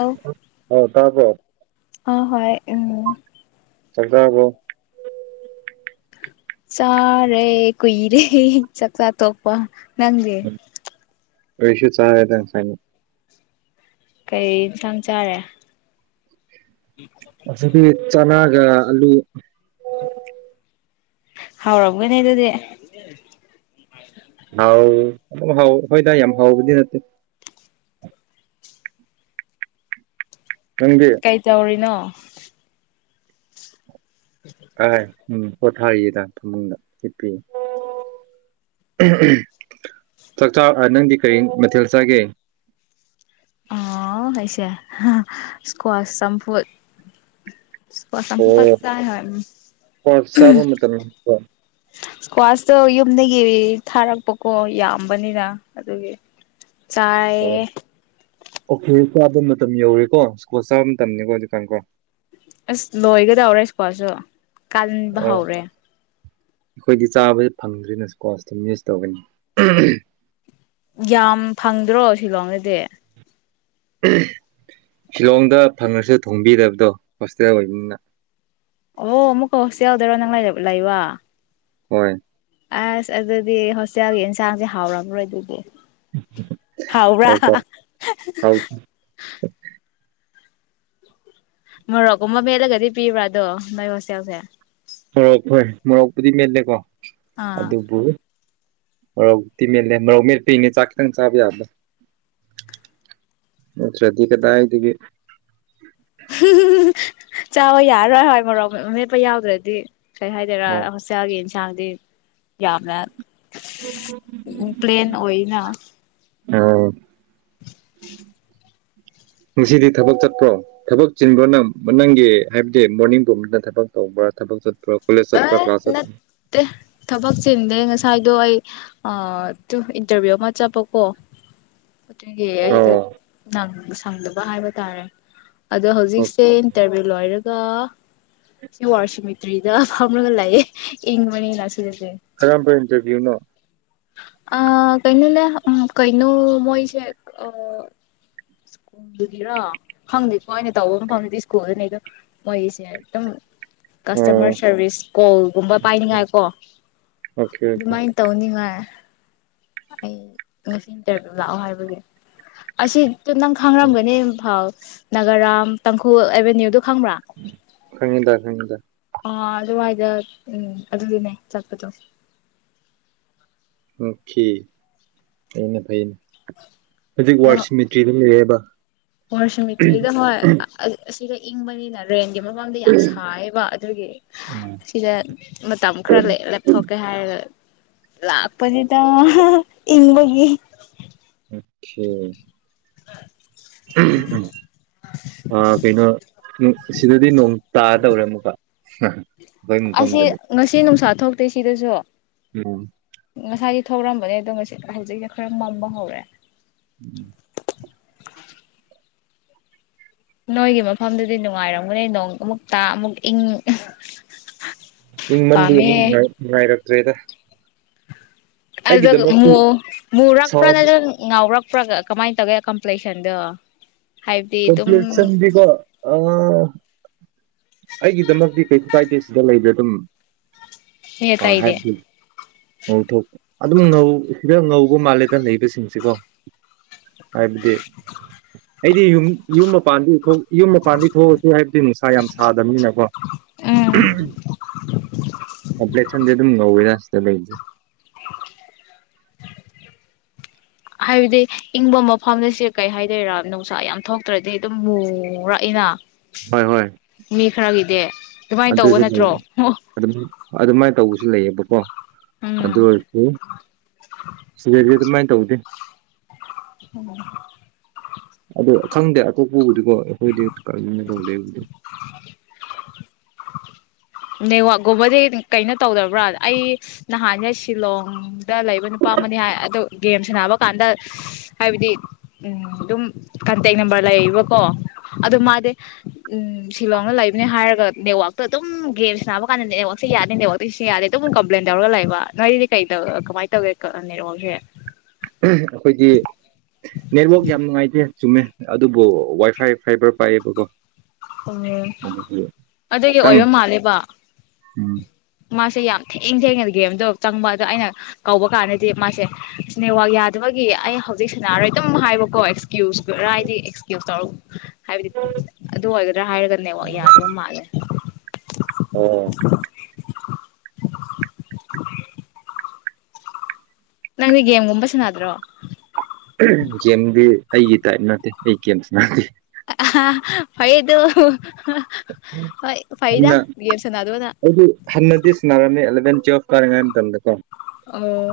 ꯑ ꯑꯣ ꯇꯔꯕꯣ ꯑꯥ ꯍꯣꯏ ꯎꯝ ꯆꯗꯕꯣ ꯆ ꯔꯦ ꯀꯏꯔꯦ ꯆꯠ ꯆ ꯊꯣꯄ ꯅꯪꯦ ꯑꯩꯁꯤ ꯆꯥꯦꯗ ꯁ ꯀꯩ ꯏꯟꯊꯥꯡ ꯆꯥꯔꯦ ꯁ ꯐ ꯆꯅꯥꯒ ꯑꯂꯨ ꯍꯧꯔꯕꯒꯅꯦꯗꯗꯤ ꯍꯥꯎ ꯑꯗꯨꯝ ꯍꯥꯎ ꯍꯣꯏ ꯗꯥꯏ ꯌꯥꯝ ꯍꯥꯎꯕꯗꯤ ꯅꯠꯇꯦ ꯅꯪꯗꯤ ꯀꯩ ꯇꯧꯔꯤꯅꯣ ꯑꯥꯏ ꯎꯝ ꯄꯣꯊꯥꯔꯤꯌꯦꯗ ꯐꯃꯨꯡꯗ ꯆꯠꯄꯤ ꯆꯥꯛꯆꯥ ꯅꯪꯗꯤ ꯀꯔꯤ ꯃꯊꯦꯜ ꯆꯥꯒꯦ [inaudible] ꯑꯣ ꯍꯥꯏꯁꯦ ꯁꯀ꯭ꯋꯥꯁ ꯆꯐꯨ ꯄꯁꯪ ꯄ ꯐꯠ ꯑꯣ ꯆꯥꯏ ꯍ ꯀꯣꯔꯁ ꯆꯥꯕ ꯃꯇꯝ ꯑꯣ ꯏꯁꯀ꯭ꯋꯥꯁꯇꯣ ꯌꯨꯝꯗꯒꯤ ꯊꯥꯔꯛꯄꯀꯣ ꯌꯥꯝꯕꯅꯤꯅ ꯑꯗꯨꯒꯤ ꯆꯔꯦ ꯑꯣꯀꯦ ꯆꯥꯕ ꯃꯇꯝ ꯌꯧꯔꯦꯀꯣ ꯁ꯭ꯀꯣꯜ ꯆꯥꯕ ꯃꯇꯝꯅꯤꯀꯣ ꯍꯧꯖꯤꯛꯀꯥꯟ ꯀꯣ ꯑꯁ ꯂꯣꯏꯒꯗꯧꯔꯦ ꯁꯀꯣꯜꯁꯨ ꯀꯟꯕ ꯑꯣ ꯍꯧꯔꯦ ꯑꯩꯈꯣꯏꯗꯤ ꯆꯥꯕꯁ ꯐꯪꯗ꯭ꯔꯤꯅ ꯁꯀꯣꯁꯇꯝ ꯌꯨꯁ ꯇꯧꯒꯅꯤ ꯌꯥꯝ ꯐꯪꯗ꯭ꯔꯣ ꯁꯤꯂꯣꯡꯗꯗꯤ ꯁꯤꯤꯂꯣꯡꯗ ꯐꯪꯉꯁꯨ ꯊꯣꯡꯕꯤꯔꯕꯗꯣ ꯍꯣꯁꯄꯤꯇꯇꯥꯦꯜ ꯑꯣꯏꯕꯅꯤꯅ ꯑꯣ ꯃꯨꯀ ꯍꯧꯁꯤ ꯌꯥꯎꯗꯔꯣ ꯅꯪ ꯂꯩ ꯂꯩ ꯋꯥ ꯍꯣꯏ ꯑꯁ ꯑꯗꯨꯗꯤ ꯍꯣꯁꯇꯦꯜꯒꯤ ꯌꯦꯟꯁꯥꯡꯁꯦ ꯍꯥꯎꯔꯝꯔꯣꯏ ꯑꯗꯨꯗꯤ ꯍꯥꯎ꯭ꯔꯥ ꯍꯥꯎꯇ ꯍꯥꯎ ꯃꯣꯔꯣꯛꯀꯨꯝꯕ ꯃꯦꯠꯂꯒꯗꯤ ꯄꯤꯕ꯭ꯔꯥ ꯑꯗꯣ ꯃꯣꯏ ꯍꯁꯦꯜꯁꯦ ꯃꯣꯔꯣꯛ ꯍꯣꯏ ꯃꯣꯔꯣꯛꯄꯨꯗꯤ ꯃꯦꯜꯂꯦꯀꯣ ꯑꯥ ꯑꯗꯨꯕꯨ ꯔꯧꯛꯇꯤ ꯃꯦꯜꯂꯦ ꯔꯧ ꯃꯦꯜ ꯄꯤꯅꯦ ꯆꯥꯛ ꯈꯤꯇꯪ ꯆꯥꯕ ꯌꯥꯕꯗ ꯑꯣꯁ꯭ꯔꯗꯤ ꯀꯗꯥ ꯍꯥꯏꯗꯨꯒ ꯆꯥꯕ ꯌꯥꯔꯔꯣꯏ ꯍꯣꯏ ꯃꯣꯔꯣꯛ ꯃꯦꯠꯄ ꯌꯥꯎꯗ꯭ꯔꯗꯤ ꯀꯩ ꯍꯥꯏꯗꯣꯏꯔꯥ ꯑꯣ ꯍꯣꯁꯇꯦꯜꯒꯤ ꯆꯥꯡꯗꯤ ꯌꯥꯝꯅ ꯎ ꯄ꯭ꯂꯦꯟ ꯑꯣꯏꯅ ꯑꯥ ꯉꯁꯤꯗꯤ ꯊꯕꯛ ꯆꯠꯄ꯭ꯔꯣ ꯊꯕꯛ ꯆꯤꯟꯕ꯭ꯔꯣꯅ ꯃ ꯅꯪꯒꯤ ꯍꯥꯏꯕꯗꯤ ꯃꯣꯔꯅꯤꯡ ꯇꯣꯅ ꯊꯕꯛ ꯇꯧꯕ ꯣꯔ ꯊꯥꯠ ꯑ ꯅꯠꯇꯦ ꯊꯕꯛ ꯆꯤꯟꯤꯟꯦ ꯉꯁꯥꯏꯗꯣ ꯑꯩ ꯑ ꯑꯗꯨ ꯏꯟꯇꯔꯚꯤꯌꯨ ꯑꯃ ꯆꯠꯄꯀꯣ ꯑꯗꯨꯒꯤ ꯑꯩꯗ ꯑꯣ ꯁꯪꯗꯕ ꯍꯥꯏꯕ ꯇꯥꯔꯦ ꯑꯗꯣ ꯑꯣ ꯍꯧꯖꯤꯛꯁꯦ ꯏꯟꯇꯔꯚꯤꯌꯨ ꯂꯣꯏꯔꯒ ꯁꯤ ꯋꯥꯔ ꯁꯤꯃꯤꯇ꯭ꯔꯤ ꯐꯝꯕꯒ ꯂꯩꯦ ꯏꯪ ꯃꯅꯤ ꯀꯔꯝꯕ ꯏꯟꯇꯔꯚꯤꯌꯨꯅꯣ ꯑ ꯀꯩꯅꯅꯅꯦ ꯀꯥꯏꯅ ꯃꯣꯏꯁ ꯑ ꯁ꯭ꯀꯨꯜꯗꯨꯗꯤꯔꯣ ꯐꯪꯗꯦꯀꯣ ꯑꯩꯅ ꯇꯧꯕ ꯑꯃ ꯐꯪꯗꯗꯤ ꯁ꯭ꯀꯨꯜꯗꯨꯅꯤꯗꯣ ꯃꯣꯏꯁꯦꯇꯝ ꯑꯣ ꯀꯁꯇꯃꯔ ꯁꯥꯔꯚꯤꯁ ꯀꯣꯜꯒꯨꯝꯕ ꯄꯥꯏꯅꯤꯉꯥꯏꯀꯣ ꯑꯣꯀꯦ ꯑꯣꯀꯦ ꯑꯗꯨꯃꯥꯏꯅ ꯇꯧꯅꯤꯉ ꯑꯩ ꯉꯁꯤ ꯏꯟꯇꯔꯚꯤꯌꯨ ꯂꯥꯛꯑꯣ ꯍꯥꯏꯕꯒꯤ ꯑꯁꯤ ꯑꯗꯨꯝ ꯅꯪ ꯈꯥꯡꯔꯝꯒꯅꯤꯐꯥꯎ ꯅꯥꯒꯔꯥꯝ ꯇꯥꯡꯈꯨꯜ ꯑꯦꯚꯦꯅ꯭ꯌꯨꯗ ꯐꯪꯉꯗ ꯐꯪꯉꯗ ꯑꯥ ꯑꯗꯨꯋꯥꯏꯗ ꯎꯝ ꯑꯗꯨꯗꯤꯅꯦ ꯆꯠꯄꯗꯣ ꯑꯣꯀꯦ ꯐꯅꯦ ꯐꯩꯅꯦ ꯍꯧꯖꯤꯛ ꯋꯥꯔꯁ ꯃꯦꯇꯔꯤꯌꯦꯜ ꯂꯩꯔꯦꯕ ꯋꯥꯔꯁ ꯃ ꯏꯠꯂꯤꯗ ꯁꯤꯗ ꯏꯕꯅꯤꯅꯜꯦꯟ ꯃꯃꯥꯡꯗ ꯌꯥꯝ ꯁꯥꯏꯕ ꯑꯗꯨꯒꯤ ꯎꯝ ꯁꯤꯗ ꯃꯇꯝ ꯈꯔ ꯂꯩ ꯂꯦꯞꯊꯣꯛꯀꯦ ꯍꯥꯏꯔꯒ ꯂꯥꯛꯥꯛꯄꯗꯗ ꯏꯅꯤꯡꯕꯒꯤ ꯑꯦ ꯑ ꯑ ꯀꯩꯅꯣ ꯇꯧꯔꯃꯨꯀꯣ ꯑꯁꯤ ꯉꯁꯤ ꯅꯨꯡꯁꯥ ꯊꯣꯛꯇꯦ ꯁꯤꯗꯁꯨ ꯎꯝ ꯊꯧꯔꯝꯕꯅꯦ ꯑꯗꯣ ꯉꯁꯤ ꯍꯧꯖꯤꯛꯁ ꯈꯔ ꯃꯝꯕ ꯍꯧꯔꯦ ꯎꯝ ꯅꯣꯏꯒꯤ ꯃꯐꯝꯗꯨꯗꯤ ꯅꯨꯡꯉꯥꯏꯔꯝꯒꯅꯤ ꯅꯣꯡ ꯑꯃꯨꯛꯇ ꯑꯃꯨꯛ ꯏꯪ ꯃꯤ ꯃꯟꯗꯤ ꯄꯥꯝꯃꯦ ꯑꯃꯨꯛ ꯅꯨꯡꯉꯥꯏꯔꯛꯇ꯭ꯔꯦꯗ ꯑꯗꯨꯜꯒ ꯑꯩꯒꯤꯗꯃꯛꯇꯤ ꯃ ꯃꯔꯄ꯭ꯔ ꯁꯥꯎꯟ ꯅꯎꯄ ꯄꯨ ꯀꯃꯥꯏꯅ ꯇꯧꯒꯦ ꯀꯝꯄ꯭ꯂꯦꯁꯟꯗꯣ ꯀꯝꯄꯂꯤꯁꯟꯗꯤ ꯀꯣ ꯑ ꯑꯩꯒꯤꯗꯃꯛꯇꯤ ꯀꯩ ꯐꯥꯏꯗꯦ ꯁꯤꯗ ꯂꯩꯕ꯭ꯔꯦ ꯑꯗꯨꯝ ꯍꯦ ꯇ ꯑꯥ ꯏꯗꯦ ꯍꯥꯏꯕꯗꯤ ꯉꯧꯊꯣꯛ ꯑꯗꯨꯝ ꯉꯧ ꯁꯤꯗ ꯉꯧꯕ ꯃꯥꯜꯂꯦꯗ ꯂꯩꯕꯁꯤꯡꯁꯤꯀꯣ ꯍꯥꯏꯕꯗꯤ ꯑꯩꯗꯤ ꯌꯨꯝ ꯌꯨꯝ ꯃꯄꯥꯟꯗꯤ ꯌꯨꯝ ꯃꯄꯥꯟꯗꯤ ꯊꯣꯛꯑꯁꯤ ꯍꯥꯏꯕꯗꯤ ꯅꯨꯡꯁꯥ ꯌꯥꯝ ꯁꯥꯗꯕꯅꯤꯅꯀꯣ ꯎꯝ ꯀꯄꯂꯦ ꯁꯖꯦ ꯑꯗꯨ ꯉ ꯑꯣꯏꯣꯏꯗꯥꯁꯇ ꯂꯩꯖꯦ ꯍꯥꯏꯕꯗꯤ ꯏꯪꯕ ꯃꯐꯝꯗꯁꯦ ꯀꯩ ꯍꯥꯏꯗꯣꯏꯔꯥ ꯅꯨꯡꯁꯥ ꯌꯥꯝ ꯊꯣꯛꯇ꯭ꯔꯗꯤ ꯑꯗꯨꯝ ꯃꯨꯔꯛꯏꯅ ꯍꯣꯏ ꯍꯣꯏ ꯃꯤ ꯈꯔꯒꯤꯗꯤ ꯑꯗꯨꯃꯥꯏꯅ ꯇꯧꯕ ꯑꯗꯨꯁꯨ ꯅꯠꯇ꯭ꯔꯣ ꯑꯣ ꯑꯗꯨꯃꯥꯏꯅ ꯇꯧꯕ ꯁꯨ ꯂꯩꯌꯦꯕꯀꯣ ꯑꯗꯨ ꯎꯝ ꯑꯣꯏꯔꯁꯨ ꯁꯤꯗꯗꯤ ꯑꯗꯨꯃꯥꯏꯅ ꯇꯧꯗꯦ ꯑꯣ ꯑꯗꯣ ꯈꯪꯗꯦ ꯑꯀꯣꯛꯄꯕꯨꯗꯤꯀꯣ ꯑꯩꯈꯣꯏꯗꯤ ꯀꯅ ꯇꯧꯗꯦꯕꯨꯗꯤ ꯅꯦꯋꯥꯒꯨꯝꯕꯗꯤ ꯀꯩꯅꯣ ꯇꯧꯗꯕ꯭ꯔꯥ ꯑꯩ ꯅꯍꯥꯟꯅꯦ ꯁꯤꯂꯣꯡꯗ ꯂꯩꯕ ꯅꯨꯄꯥ ꯑꯗꯨ ꯒꯦꯝ ꯁꯅꯕ ꯀꯥꯟꯗ ꯍꯥꯏꯕꯗꯤ ꯎ ꯑꯗꯨꯝ ꯀꯟꯇꯦꯛ ꯅꯝꯕꯔ ꯂꯩ ꯂꯩꯕꯀꯣ ꯑꯗꯨ ꯃꯥꯗꯤ ꯎꯝ ꯁꯤꯂꯣꯡꯅ ꯂꯩꯕꯅꯤ ꯍꯥꯏꯔꯒ ꯅꯦꯠꯋꯥꯛꯇ ꯑꯗꯨꯝ ꯒꯦꯝꯁ ꯁꯥꯅꯥꯕ ꯀꯥꯟꯗꯅꯦ ꯅꯅꯦꯉꯣꯛꯁꯤ ꯌꯥꯗꯦ ꯅꯅꯦꯕꯛꯇ ꯁꯤꯁꯨ ꯌꯥꯗꯦ ꯑꯗꯨꯝ ꯀꯝꯄ꯭ꯂꯦꯟ ꯇꯔꯒ ꯂꯩꯕ ꯅꯣꯏꯗꯤ ꯀꯩꯧ ꯀꯃꯥꯏꯅ ꯇꯧꯒꯦ ꯅꯤꯔꯣꯁꯦ ꯑꯩꯈꯣꯏꯒꯤ ꯅꯦꯠꯋꯛ ꯌꯥꯝ ꯅꯨꯡꯉꯥꯏꯇꯦ ꯆꯨꯝꯃꯦ ꯑꯗꯨꯕꯨ ꯋꯥꯏ ꯐꯥꯏ ꯐꯥꯏꯕꯔ ꯄꯥꯏꯌꯦꯕꯀꯣ ꯑꯣ ꯑꯗꯨꯗꯒꯤ ꯈꯤꯇꯪ ꯑꯣꯏꯕ ꯃꯥꯜꯂꯦꯕ ꯎꯝ ꯃꯥꯁꯦ ꯌꯥꯝ ꯊꯦꯡ ꯊꯦꯡꯅ ꯒꯦꯝꯗꯣ ꯆꯪꯕ ꯑꯗꯣ ꯑꯩꯅ ꯀꯧꯕ ꯀꯥꯟꯗꯗꯤ ꯃꯥꯁꯦ ꯏꯁꯅꯦꯋꯥꯛ ꯌꯥꯗꯕꯒꯤ ꯑꯩꯒꯤ ꯑꯩ ꯍꯧꯖꯤꯛ ꯁꯥꯟꯅꯥꯔꯣꯏ ꯑꯗꯨꯝ ꯍꯥꯏꯕꯀꯣ ꯑꯦꯛꯁꯀ꯭ꯌꯨꯁꯔꯗꯤ ꯑꯦꯛꯁꯀ꯭ꯌꯨꯁ ꯇꯧꯔꯛ ꯍꯥꯏꯕꯗꯤ ꯑꯗꯨ ꯑꯣꯏꯒꯗ꯭ꯔꯥ ꯍꯥꯏꯔꯒꯅꯦꯕ ꯌꯥꯗꯕ ꯃꯥꯜꯂꯦ ꯑꯣ [unintelligible] ꯅꯪꯗꯤꯒꯦꯦꯝꯒꯨꯝꯕ ꯆꯅꯗꯣ ꯒꯦꯝꯗꯤ ꯑꯩꯒꯤ ꯇꯥꯏꯞ ꯅꯠꯇꯦ ꯑꯩ ꯒꯦꯝꯁ ꯗꯦ ꯑ ꯍꯗꯨ ꯍꯟꯅ ꯒꯦꯝ ꯁꯥꯟꯅꯗꯕꯅ ꯑꯩ ꯍꯟꯅꯗꯤ ꯁꯟꯅꯔꯝꯃꯦ ꯑꯦꯂꯚꯦꯟ ꯔꯥꯏ ꯇꯦꯣ ꯑ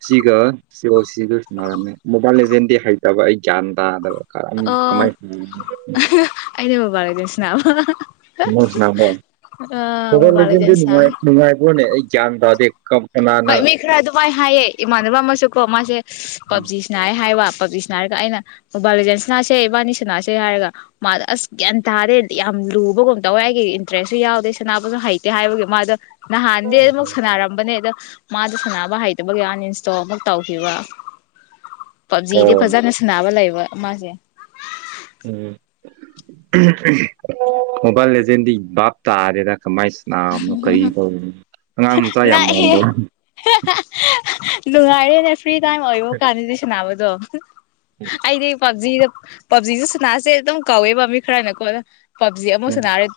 ꯁꯤꯒ ꯁꯤ ꯑꯣ ꯁꯤꯒ ꯁꯅꯔꯝꯃꯦ ꯃꯣꯕꯥꯏꯜ ꯂꯦꯖꯦꯟꯗꯤ ꯍꯩꯇꯕ ꯑꯩ ꯒ꯭ꯌꯥꯟ ꯇꯥꯗꯕ ꯑꯣ ꯀꯃꯥꯏ ꯑꯅꯦꯕꯕꯥꯔꯗꯁꯤꯅꯥ ꯁꯃꯣ ꯊ ꯃꯣꯕꯥꯏꯜ ꯂꯤꯖꯦꯟ ꯁꯥꯟꯅꯩ ꯂꯩꯗꯤꯅꯨꯡꯉꯥꯏ ꯅꯨꯡꯉꯥꯏꯕꯣꯅꯦ ꯭ꯌꯥꯟ ꯇꯗꯤꯝ ꯍꯣꯏ ꯃꯤ ꯈꯔ ꯑꯗꯨꯃꯥꯏꯅ ꯍꯥꯏꯌꯦ ꯏꯃꯥꯟꯅꯕ ꯑꯃꯁꯨ ꯀꯣ ꯃꯥꯁꯦ ꯄꯞꯖꯤꯁꯤꯅ ꯍꯥꯏ ꯍꯥꯏ ꯋꯥ ꯄꯥꯂꯤꯁꯤꯅ ꯍꯥꯏꯔꯒ ꯑꯩꯅ ꯃꯣꯕꯥꯏꯜ ꯂꯤꯖꯦꯟꯁꯤꯅꯥꯁꯦ ꯏꯕꯥꯅꯤ ꯁꯅꯥꯁꯦ ꯍꯥꯏꯔꯒ ꯃꯥꯣ ꯑꯁ ꯒ꯭ꯌꯥꯟ ꯇꯥꯗꯦ ꯌꯥꯝ ꯂꯨꯕꯒꯨꯝ ꯇꯧꯋꯦ ꯑꯩꯒꯤ ꯏꯟꯇꯔꯦꯁꯁꯨ ꯌꯥꯎꯗꯦ ꯁꯅꯥꯕꯁꯨ ꯍꯩꯇꯦ ꯍꯥꯏꯕꯒꯤ ꯃꯥꯣ ꯅꯍꯥꯟꯗꯤ ꯑꯗꯨꯝꯃꯛ ꯁꯥꯟꯅꯔꯝꯕꯅꯦ ꯑꯗꯣ ꯃꯥꯗ ꯁꯥꯟꯅꯕ ꯍꯩꯇꯕꯒꯤ ꯑꯥꯅꯤꯟꯁꯇꯣ ꯑꯃꯨꯛ ꯇꯧꯈꯤꯕ ꯑꯣ ꯄꯞꯖꯤꯗꯤ ꯐꯖꯅ ꯁꯅꯕ ꯂꯩꯕ ꯃꯥꯁꯦ ꯎꯝ ꯃꯣꯕꯥꯏꯜ ꯂꯖꯦꯟꯗꯤ ꯞ ꯇꯥꯔꯦꯗ ꯀꯃꯥꯏꯅ ꯁꯅꯥꯕꯅꯣ ꯀꯔꯤ ꯇꯧꯅꯣ ꯑꯉꯥꯡ ꯃꯆꯥ ꯌꯥꯝ ꯃꯟꯥꯟꯕꯣ ꯂꯅꯨꯡꯉꯥꯏꯔꯤꯅꯦ ꯐ꯭ꯔꯤ ꯇꯥꯏꯝ ꯑꯣꯏꯕ ꯀꯥꯟꯗꯨꯁꯤꯅꯅꯥꯕꯗꯣ ꯑꯩꯗꯤ ꯄꯕꯖꯤꯗ ꯄꯞꯖꯤꯗ ꯁꯅꯥꯁꯦ ꯑꯗꯨꯝ ꯀꯧꯋꯦ ꯄꯥꯝꯃꯤ ꯈꯔꯅꯀꯣꯅ ꯄꯞꯖꯤ ꯑꯃꯨ ꯁꯅꯔꯦ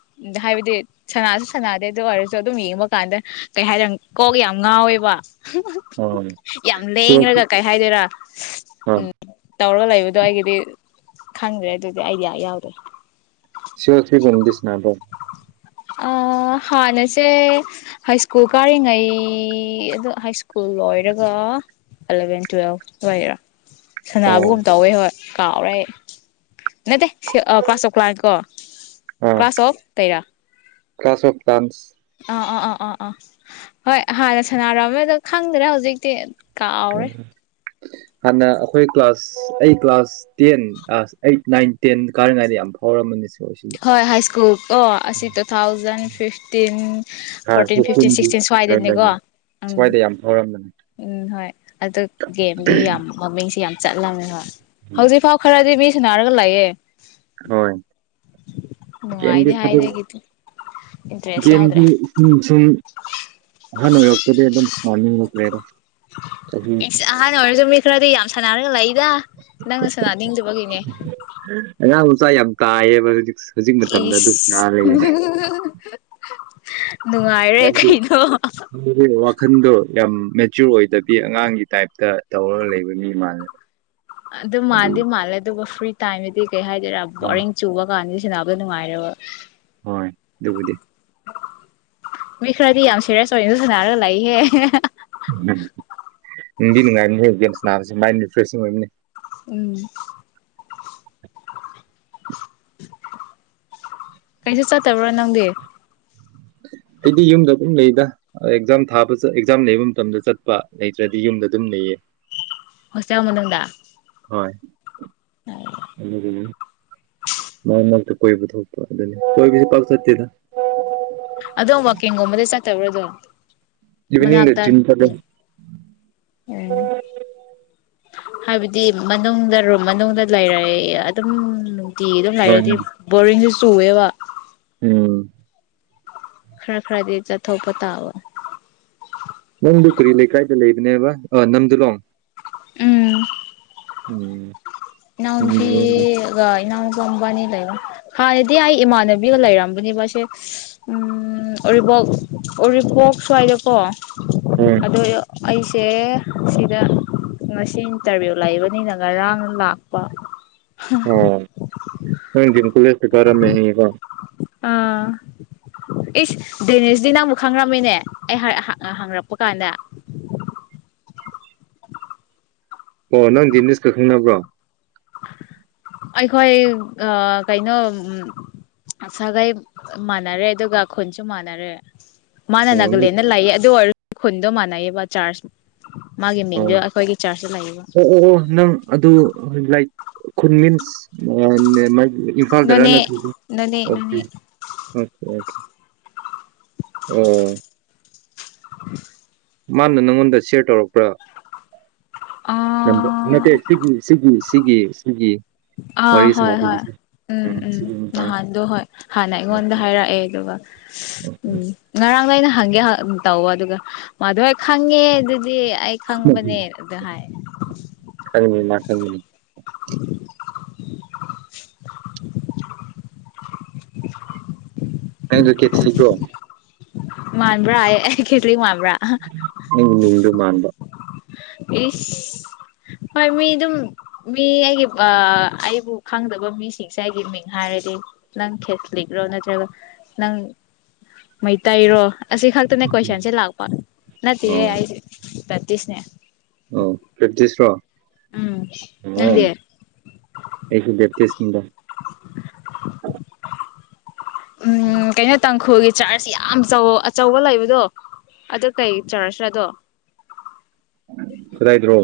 ꯍꯥꯏꯕꯗꯤ ꯁ ꯁꯥꯟꯅꯗꯦ ꯑꯗꯨ ꯑꯣꯏꯔꯁꯨ ꯑꯗꯨꯝ ꯌꯦꯡꯕ ꯀꯥꯟꯗ ꯀꯩ ꯍꯥꯏꯔ ꯀꯣꯛꯒ ꯌꯥꯝ ꯉꯥꯎꯋꯦꯕ ꯑꯣ ꯌꯥꯝ ꯂꯦꯡꯉꯒ ꯀꯩ ꯍꯥꯏꯗꯣꯏꯔꯥ ꯎꯝ ꯇꯧꯔꯒ ꯂꯩꯕꯗꯣ ꯑꯩꯒꯤꯗꯤ ꯈꯪꯗ꯭ꯔꯦ ꯑꯗꯨꯗꯤ ꯑꯥꯏꯗꯤꯌꯥ ꯌꯥꯎꯗ꯭ꯔꯦ ꯁꯤꯔ ꯁꯤꯕꯗꯤꯁꯅꯕꯣ ꯍꯥꯟꯅꯁꯦ ꯍꯥꯏ ꯁ꯭ꯀꯨꯜ ꯀꯥꯔꯤꯉꯩ ꯑ ꯍꯥꯏ ꯁ꯭ꯀꯨꯜ ꯂꯣꯏꯔ ꯏꯂꯚꯦꯟ ꯇ꯭ꯋꯦꯜ ꯋꯥꯦꯔꯥ ꯑꯣ ꯁꯅꯥꯕꯨꯒꯨꯝ ꯇꯧꯋꯦ ꯍꯣꯏ ꯀꯥꯎꯔꯦ ꯅꯠꯇꯦ ꯀ꯭ꯂꯥꯁ ꯆꯂꯅꯤ ꯀꯣ ꯑꯥ ꯀ꯭ꯂꯥꯁ ꯑꯣꯐ ꯇꯔꯥ ꯀ꯭ꯂꯥꯁ ꯑꯣꯐ ꯥꯟꯁ ꯑꯥ ꯑ ꯑ ꯑꯥ ꯑꯥ ꯍꯣꯏ ꯍꯥꯟꯅ ꯁꯅꯔꯝꯃꯦꯗꯣ ꯈꯪꯗ꯭ꯔꯦ ꯍꯧꯖꯤꯛꯇꯤ ꯀꯥꯎꯥꯎꯔꯦ ꯍꯥꯟꯅ ꯑꯩꯈꯣꯏ ꯀ꯭ꯂꯥꯁ ꯑꯩ class ten eight nine ten ꯀꯥꯔꯤꯉꯥꯏꯗ ꯌꯥꯝꯕ ꯍꯔ ꯃꯅꯤ ꯍꯣꯏ ꯍꯥꯏ ꯁ꯭ꯀꯨꯜ ꯑꯣ ꯑꯁꯤ two thousand fifteen fourteen fifteen sixteen ꯁ ꯐꯥꯏꯗꯅꯦꯦꯀꯣ ꯁꯨꯃꯥꯏꯗ ꯌꯥꯝ ꯎꯝ ꯍꯣꯏ ꯑꯗꯨ ꯒꯦꯝꯗꯤ ꯌꯥꯝ ꯃꯃꯤꯡꯁꯤ ꯌꯥꯝ ꯆꯠꯂꯝꯃꯦ ꯍꯣꯏ ꯍꯧꯖꯤꯛ ꯐꯥꯎ ꯈꯔꯗꯤ ꯃꯤ ꯤꯟꯅꯥꯒ ꯂꯑꯦ ꯍꯣꯏ ꯎ ꯒꯦꯝꯗꯤ ꯍꯥꯏꯥꯏꯗꯦ ꯍꯥꯏꯗꯦ ꯍꯥꯏꯒꯤꯇꯦ ꯁꯨꯝ ꯍꯅ ꯌꯛꯇꯗꯤ ꯃꯅꯤꯡ ꯂꯩꯦꯔ ꯑꯍꯥꯟꯕ ꯑꯣꯏꯔꯁꯨ ꯃꯤ ꯈꯔꯗꯤ ꯌꯥꯝ ꯁꯥꯟꯅꯔꯒ ꯂꯩꯏꯗ ꯅꯪꯁꯅ ꯅꯤꯡꯗꯨꯕꯒꯤꯅꯦ ꯑꯉꯥꯡ ꯃꯆꯥ ꯌꯥꯝ ꯀꯥꯏꯌꯦꯕ ꯍꯧꯖꯤꯛ ꯍꯧꯖꯤꯛ ꯃꯇꯝꯗ ꯑꯗꯨ ꯏꯁ ꯂꯩꯔꯤ ꯅꯨꯡꯉꯥꯏꯔꯦ ꯀꯩꯅꯣ ꯗꯤ ꯋꯥꯈꯟꯗ ꯌꯥꯝ ꯃꯦꯆꯨꯔ ꯑꯣꯏꯗꯕꯤ ꯑꯉꯥꯡꯒꯤ ꯇꯥꯏꯞꯇ ꯇꯧꯔꯒ ꯂꯩꯕ ꯃꯤ ꯃꯥꯜꯂꯦꯕ ꯑꯗꯨ ꯃꯥꯟꯗꯤ ꯃꯥꯜꯂꯦ ꯑꯗꯨꯒ ꯐ꯭ꯔꯤ ꯇꯥꯏꯝꯗꯤ ꯀꯩ ꯍꯥꯏꯗꯣꯏꯔꯥ ꯍꯣꯏ ꯕꯣꯔꯤꯡ ꯆꯨꯕ ꯀꯥꯟꯗ ꯁꯤꯗꯅꯥꯏꯔꯣ ꯍꯣꯏ ꯑꯗꯨꯕꯨꯗꯤ ꯃꯤ ꯈꯔꯗꯤ ꯌꯥꯝ ꯁꯔꯁ ꯑꯣꯏ ꯑꯗꯨ ꯁꯅꯥꯔꯒ ꯂꯥꯛꯏꯍꯦ ꯎꯝꯝ ꯗꯤ ꯅꯨꯡꯉꯥꯏꯅꯤ ꯍ ꯒꯦꯟꯁ ꯅꯥꯔꯁꯦ ꯃꯥꯏꯟ ꯔꯤꯐ꯭ꯔꯦꯁꯤꯡ ꯑꯣꯏꯕꯅꯤ ꯎꯝ ꯀꯩꯁꯨ ꯆꯠꯇꯕ꯭ꯔꯥ ꯅꯪꯗꯤ ꯎ ꯑꯩꯗꯤ ꯌꯨꯝꯗ ꯑꯗꯨꯝ ꯂꯩꯗ ꯑꯦꯛꯖꯥꯝ ꯊꯥꯕ ꯑꯦꯛꯖꯥꯝ ꯂꯩꯕ ꯃꯇꯝꯗ ꯆꯠꯄ ꯂꯩꯇ꯭ꯔꯗꯤ ꯌꯨꯝꯗ ꯑꯗꯨꯝ ꯂꯩꯌꯦ [inaudible] ꯍꯁ ꯃꯅꯗ ꯍꯣꯏ ꯎꯝ ꯎ ꯃꯃꯜꯇ ꯀꯣꯏꯕꯨ ꯊꯗꯅꯤꯣꯏ ꯀꯁꯤ ꯄ ꯁꯦꯗ ꯑꯗꯣ ꯋꯥꯀꯤꯡꯒꯨꯝꯕꯗ ꯆꯥꯛꯠꯇꯕ꯭ꯔꯥ ꯑꯗꯨꯣ ꯏꯚꯤꯅꯤꯡꯗ ꯃꯅꯥꯛꯇ ꯖꯤꯝ ꯆꯠꯂꯦ ꯎꯝ ꯍꯥꯏꯕꯗꯤ ꯃꯅꯨꯡꯗ ꯔꯣꯝ ꯃꯅꯨꯡꯗ ꯂꯩꯔꯦ ꯑꯗꯨꯝ ꯇꯤ ꯑꯗꯨꯝ ꯍꯣꯏ ꯂꯩꯔꯗꯤ ꯕꯣꯔꯤꯡꯁꯦ ꯆꯨꯑꯦꯕ ꯎꯝ ꯈꯔ ꯈꯔꯗꯤ ꯆ ꯊꯧ ꯄꯇꯥ ꯍꯥꯋꯥ ꯅꯪꯗꯨ ꯀꯔꯤ ꯂꯩꯀꯥꯏꯗ ꯂꯩꯕꯅꯦꯕ ꯑ ꯅꯝꯗꯨꯂꯣꯡ ꯎꯝ ꯎꯝ ꯏ ꯎꯝ ꯍꯣꯏ ꯐꯤꯒ ꯏ ꯅꯤ ꯂꯩ ꯍꯥꯟꯅꯗꯤ ꯑꯩ ꯏꯃꯥꯟꯅꯕꯤꯒ ꯂꯩꯔꯝꯕꯅꯦꯕꯁꯦ ꯎꯝ ꯑꯣ ꯎꯔꯤꯄꯣꯛ ꯁ꯭ꯋꯥꯏꯗꯀꯣ ꯑꯗꯣ ꯑꯩꯁꯦ ꯁꯤꯗ ꯉꯁꯤ ꯏꯟꯇꯔꯚꯤꯌꯨ ꯂꯩꯕꯅꯤꯅ ꯉꯔꯥꯡ ꯂꯥꯛ ꯇ ꯑ ꯅ ꯤꯟꯀ ꯂꯩ ꯁꯀꯥꯔꯥ ꯃꯕ ꯑꯥ ꯑꯩꯁ ꯗꯦꯅꯦꯔꯁ ꯗ ꯅꯪ ꯑꯃꯨꯛ ꯈꯪꯔꯝꯃꯤꯅꯦ ꯑꯩ ꯍꯪꯉꯛꯄ ꯀꯥꯟꯗ [unintelligible] ꯑꯣ ꯅꯪ ꯖꯤꯅꯤꯁꯀ ꯈꯪꯅꯕ꯭ꯔꯣ ꯑꯩꯈꯣꯏ ꯑ ꯀꯩꯅꯣ ꯁꯥꯒꯥꯏ ꯃꯥꯟꯅꯔꯦ ꯑꯗꯨꯒ ꯈꯨꯟꯁꯨ ꯃꯥꯟꯅꯔꯦ ꯃꯥꯅ ꯑꯣ ꯅꯪ ꯅꯥꯒꯂꯦꯟꯗ ꯂꯩꯌꯦ ꯑꯗꯨ ꯑꯣꯏꯔꯁꯨ ꯈꯨꯟꯗꯣ ꯃꯥꯟꯅꯩꯑꯕ ꯆꯥꯔꯖ ꯃꯥꯒꯤ ꯑꯣ ꯃꯤꯡꯗꯣ ꯑꯩꯈꯣꯏꯒꯤ ꯆꯥꯔꯖꯇ ꯂꯩꯌꯦꯕ ꯑꯣ ꯑꯣ ꯑꯣ ꯅꯪ ꯑꯗꯨ ꯂꯥꯏꯛ ꯈꯨꯟꯃꯤꯟꯁ ꯏꯝꯐꯥꯜꯗꯔ ꯅꯣꯅꯦ ꯅꯠꯇ꯭ꯔꯒ ꯅꯣꯅꯦ ꯑꯣꯀꯦ ꯅꯣꯅꯦ ꯑꯣꯀꯦ ꯑꯣꯀꯦ ꯎꯝ [unintelligible] ꯃꯥꯅ ꯅꯪꯉꯣꯟꯗ ꯁꯤꯌꯔ ꯇꯧꯔꯛꯄ꯭ꯔꯥ ꯃꯦ ꯑꯥ ꯁꯤ ꯁꯤꯒ ꯁꯤꯒꯤ ꯁꯤꯒ ꯑꯥ ꯋꯥꯔꯤ ꯍꯣꯏ ꯁꯃꯁꯦ ꯍꯣꯏ ꯎꯝ ꯎꯝ ꯅꯍꯥꯟꯗꯣ ꯍꯣꯏ ꯍꯥꯟꯅ ꯑꯩꯉꯣꯟꯗ ꯍꯥꯏꯔꯛꯑꯦ ꯑꯗꯨꯒ ꯎꯝ ꯉꯔꯥꯡꯗꯒꯤ ꯅꯍꯥꯟ ꯈꯪꯒꯦ ꯇꯧꯕ ꯑꯗꯨꯒ ꯃꯥꯗꯨ ꯍꯣꯏ ꯈꯪꯉꯦ ꯑꯗꯨꯗꯤ ꯑꯩ ꯈꯪꯕꯅꯦ ꯑꯗꯨ ꯍꯥꯏ ꯎꯝ [unintelligible] ꯀꯁꯨ ꯀꯦꯠ ꯊꯀ꯭ꯔꯣ ꯃꯥꯟꯕꯕ꯭ꯔꯑꯌꯦ ꯈꯦꯇꯔꯤ ꯃꯥꯟꯕꯕ꯭ꯔ ꯍꯗꯨ ꯃꯥꯥꯟꯕꯥꯟꯕ ꯑꯦ ꯍꯣꯏ ꯃꯤ ꯑꯗꯨꯝ ꯃꯤ ꯑꯩꯒꯤ ꯑꯩꯕꯨ ꯈꯪꯗꯕ ꯃꯤꯁꯤꯡꯁꯦ ꯑꯩꯒꯤ ꯃꯤꯡ ꯍꯥꯏꯔꯗꯤ ꯅꯪ ꯈꯦꯁꯂꯤꯛꯔꯣ ꯅꯠꯇ꯭ꯔꯒ ꯅꯪ ꯃꯩꯇꯩꯔꯣ ꯑꯁꯤ ꯈꯛꯇꯅꯦ ꯀꯣꯏꯁꯟꯁꯦ ꯂꯥꯛꯄ ꯅꯠꯇꯦꯍꯦ ꯑꯣ ꯑꯩꯁꯦ ꯄ꯭ꯔꯦꯛꯇꯤꯁꯅꯦ ꯑꯣ ꯭ꯔꯦꯞꯇꯤꯁ꯭ꯔꯣ ꯎꯝ ꯎ ꯅꯪꯗꯤ ꯑꯩꯁꯨ ꯭ꯔꯦꯞꯇꯤꯁ ꯗ ꯎꯝ ꯀꯩꯅ ꯇꯪꯛ ꯍꯣꯦ ꯆꯥꯔꯖ ꯌꯥꯝ ꯑꯆꯧꯕ ꯂꯩꯕꯗꯣ ꯑꯗꯨ ꯀꯩ ꯆꯥꯔꯖꯗꯣ ꯀꯗꯥꯏꯗ꯭ꯔꯣ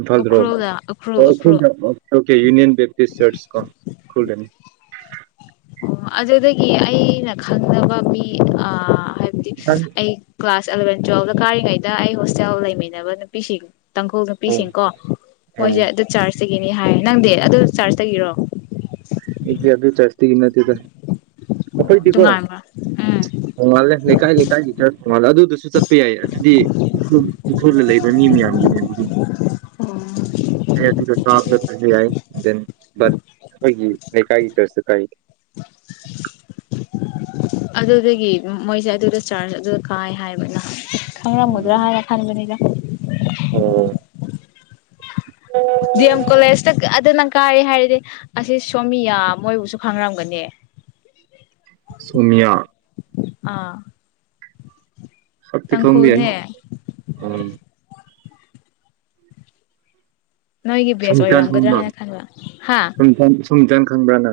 ꯏꯝꯐꯥꯜꯗ꯭ꯔꯣ ꯎꯈ꯭ꯔꯨꯜꯗ ꯎꯈ꯭ꯔꯨꯜ ꯑꯣ ꯎꯈ꯭ꯔꯨꯜ ꯑꯣꯀꯦ ꯌꯨꯅꯤꯌꯟ ꯦꯞꯇꯤꯁ ꯆꯔꯆ ꯀ ꯈꯅꯤ ꯑꯣ ꯑꯗꯨꯗꯒꯤ ꯑꯩꯅ ꯈꯪꯕ ꯃꯤ ꯑ ꯍꯥꯏꯕꯗꯤ ꯑꯩ ꯀ꯭ꯂꯥꯁ ꯑꯦꯂꯚꯦꯟ ꯇꯨꯋꯦꯜꯕꯇ ꯀꯥꯔꯤꯉꯩꯗ ꯑꯩ ꯍꯣꯁꯇꯦꯜ ꯂꯩꯃꯤꯟꯅꯕ ꯅꯨꯄꯤꯁꯤꯡ ꯇꯥꯡꯈꯣꯜ ꯑꯣ ꯅꯨꯄꯤꯁꯤꯡꯀꯣ ꯑꯣ ꯃꯣꯏꯁꯦ ꯑꯗꯨ ꯆꯥꯔꯖꯇꯒꯤꯅꯤ ꯍꯥꯏꯌꯦ ꯅꯪꯗꯤ ꯑꯗꯨ ꯆꯥꯔꯖ ꯇꯒꯤꯔꯣ ꯗ ꯑꯩꯈꯣꯏꯗꯤꯀꯣ ꯇꯣꯉꯥꯟꯕ꯭ꯔꯥ ꯎꯝ ꯊꯣꯡꯉꯥꯜꯂꯦ ꯂꯩꯀꯥꯏ ꯂꯩꯀꯥꯏꯒꯤ ꯈꯔ ꯊꯣꯡꯉꯥꯜꯂꯦ ꯑꯗꯨꯗꯨꯁꯨ ꯆꯠꯄ ꯌꯥꯏ ꯑꯗꯨꯗꯤ ꯎꯈꯨꯜꯗ ꯂꯩꯕ ꯃꯤ ꯃꯌꯥꯝ ꯎ ꯑꯣ [unintelligible] ꯑꯩ ꯅ ꯀꯒꯤ ꯀꯁꯨ ꯀꯥꯏ ꯑꯗꯨꯗꯒꯤ ꯃꯣꯏꯁꯦ ꯑꯗꯨꯗ ꯆꯥꯔꯖ ꯑꯗꯨꯗ ꯀꯥꯏ ꯍꯥꯏꯕꯅ ꯎꯝ ꯈꯪꯔꯝꯒꯨꯗ꯭ꯔꯥ ꯍꯥꯏꯅ ꯈꯟꯕꯅꯤꯗ ꯑꯣ ꯑꯗꯨꯅꯪ ꯀꯥꯏꯔꯤ ꯍꯥꯏꯔꯗꯤ ꯑꯁꯤ ꯁꯣꯃꯤꯌꯥ ꯃꯣꯏꯕꯨꯁꯨ ꯈꯪꯔꯝꯒꯅꯤ ꯁꯨꯃꯌꯥ ꯑꯥ ꯁꯤ ꯈꯝꯕꯤꯅꯤ ꯇꯥꯡꯈꯨꯜꯅꯦ ꯑ ꯅꯣꯏꯒꯤ ꯕꯦꯁ ꯁꯨꯡꯇꯥꯟ ꯑꯣꯏꯔꯝꯒꯗ꯭ꯔꯥ ꯈꯪꯕ꯭ꯔ ꯍꯥꯏꯅ ꯈꯟꯕ ꯍꯥ ꯁ ꯁꯨꯡꯇꯥꯟ ꯈꯪꯕ꯭ꯔ ꯅ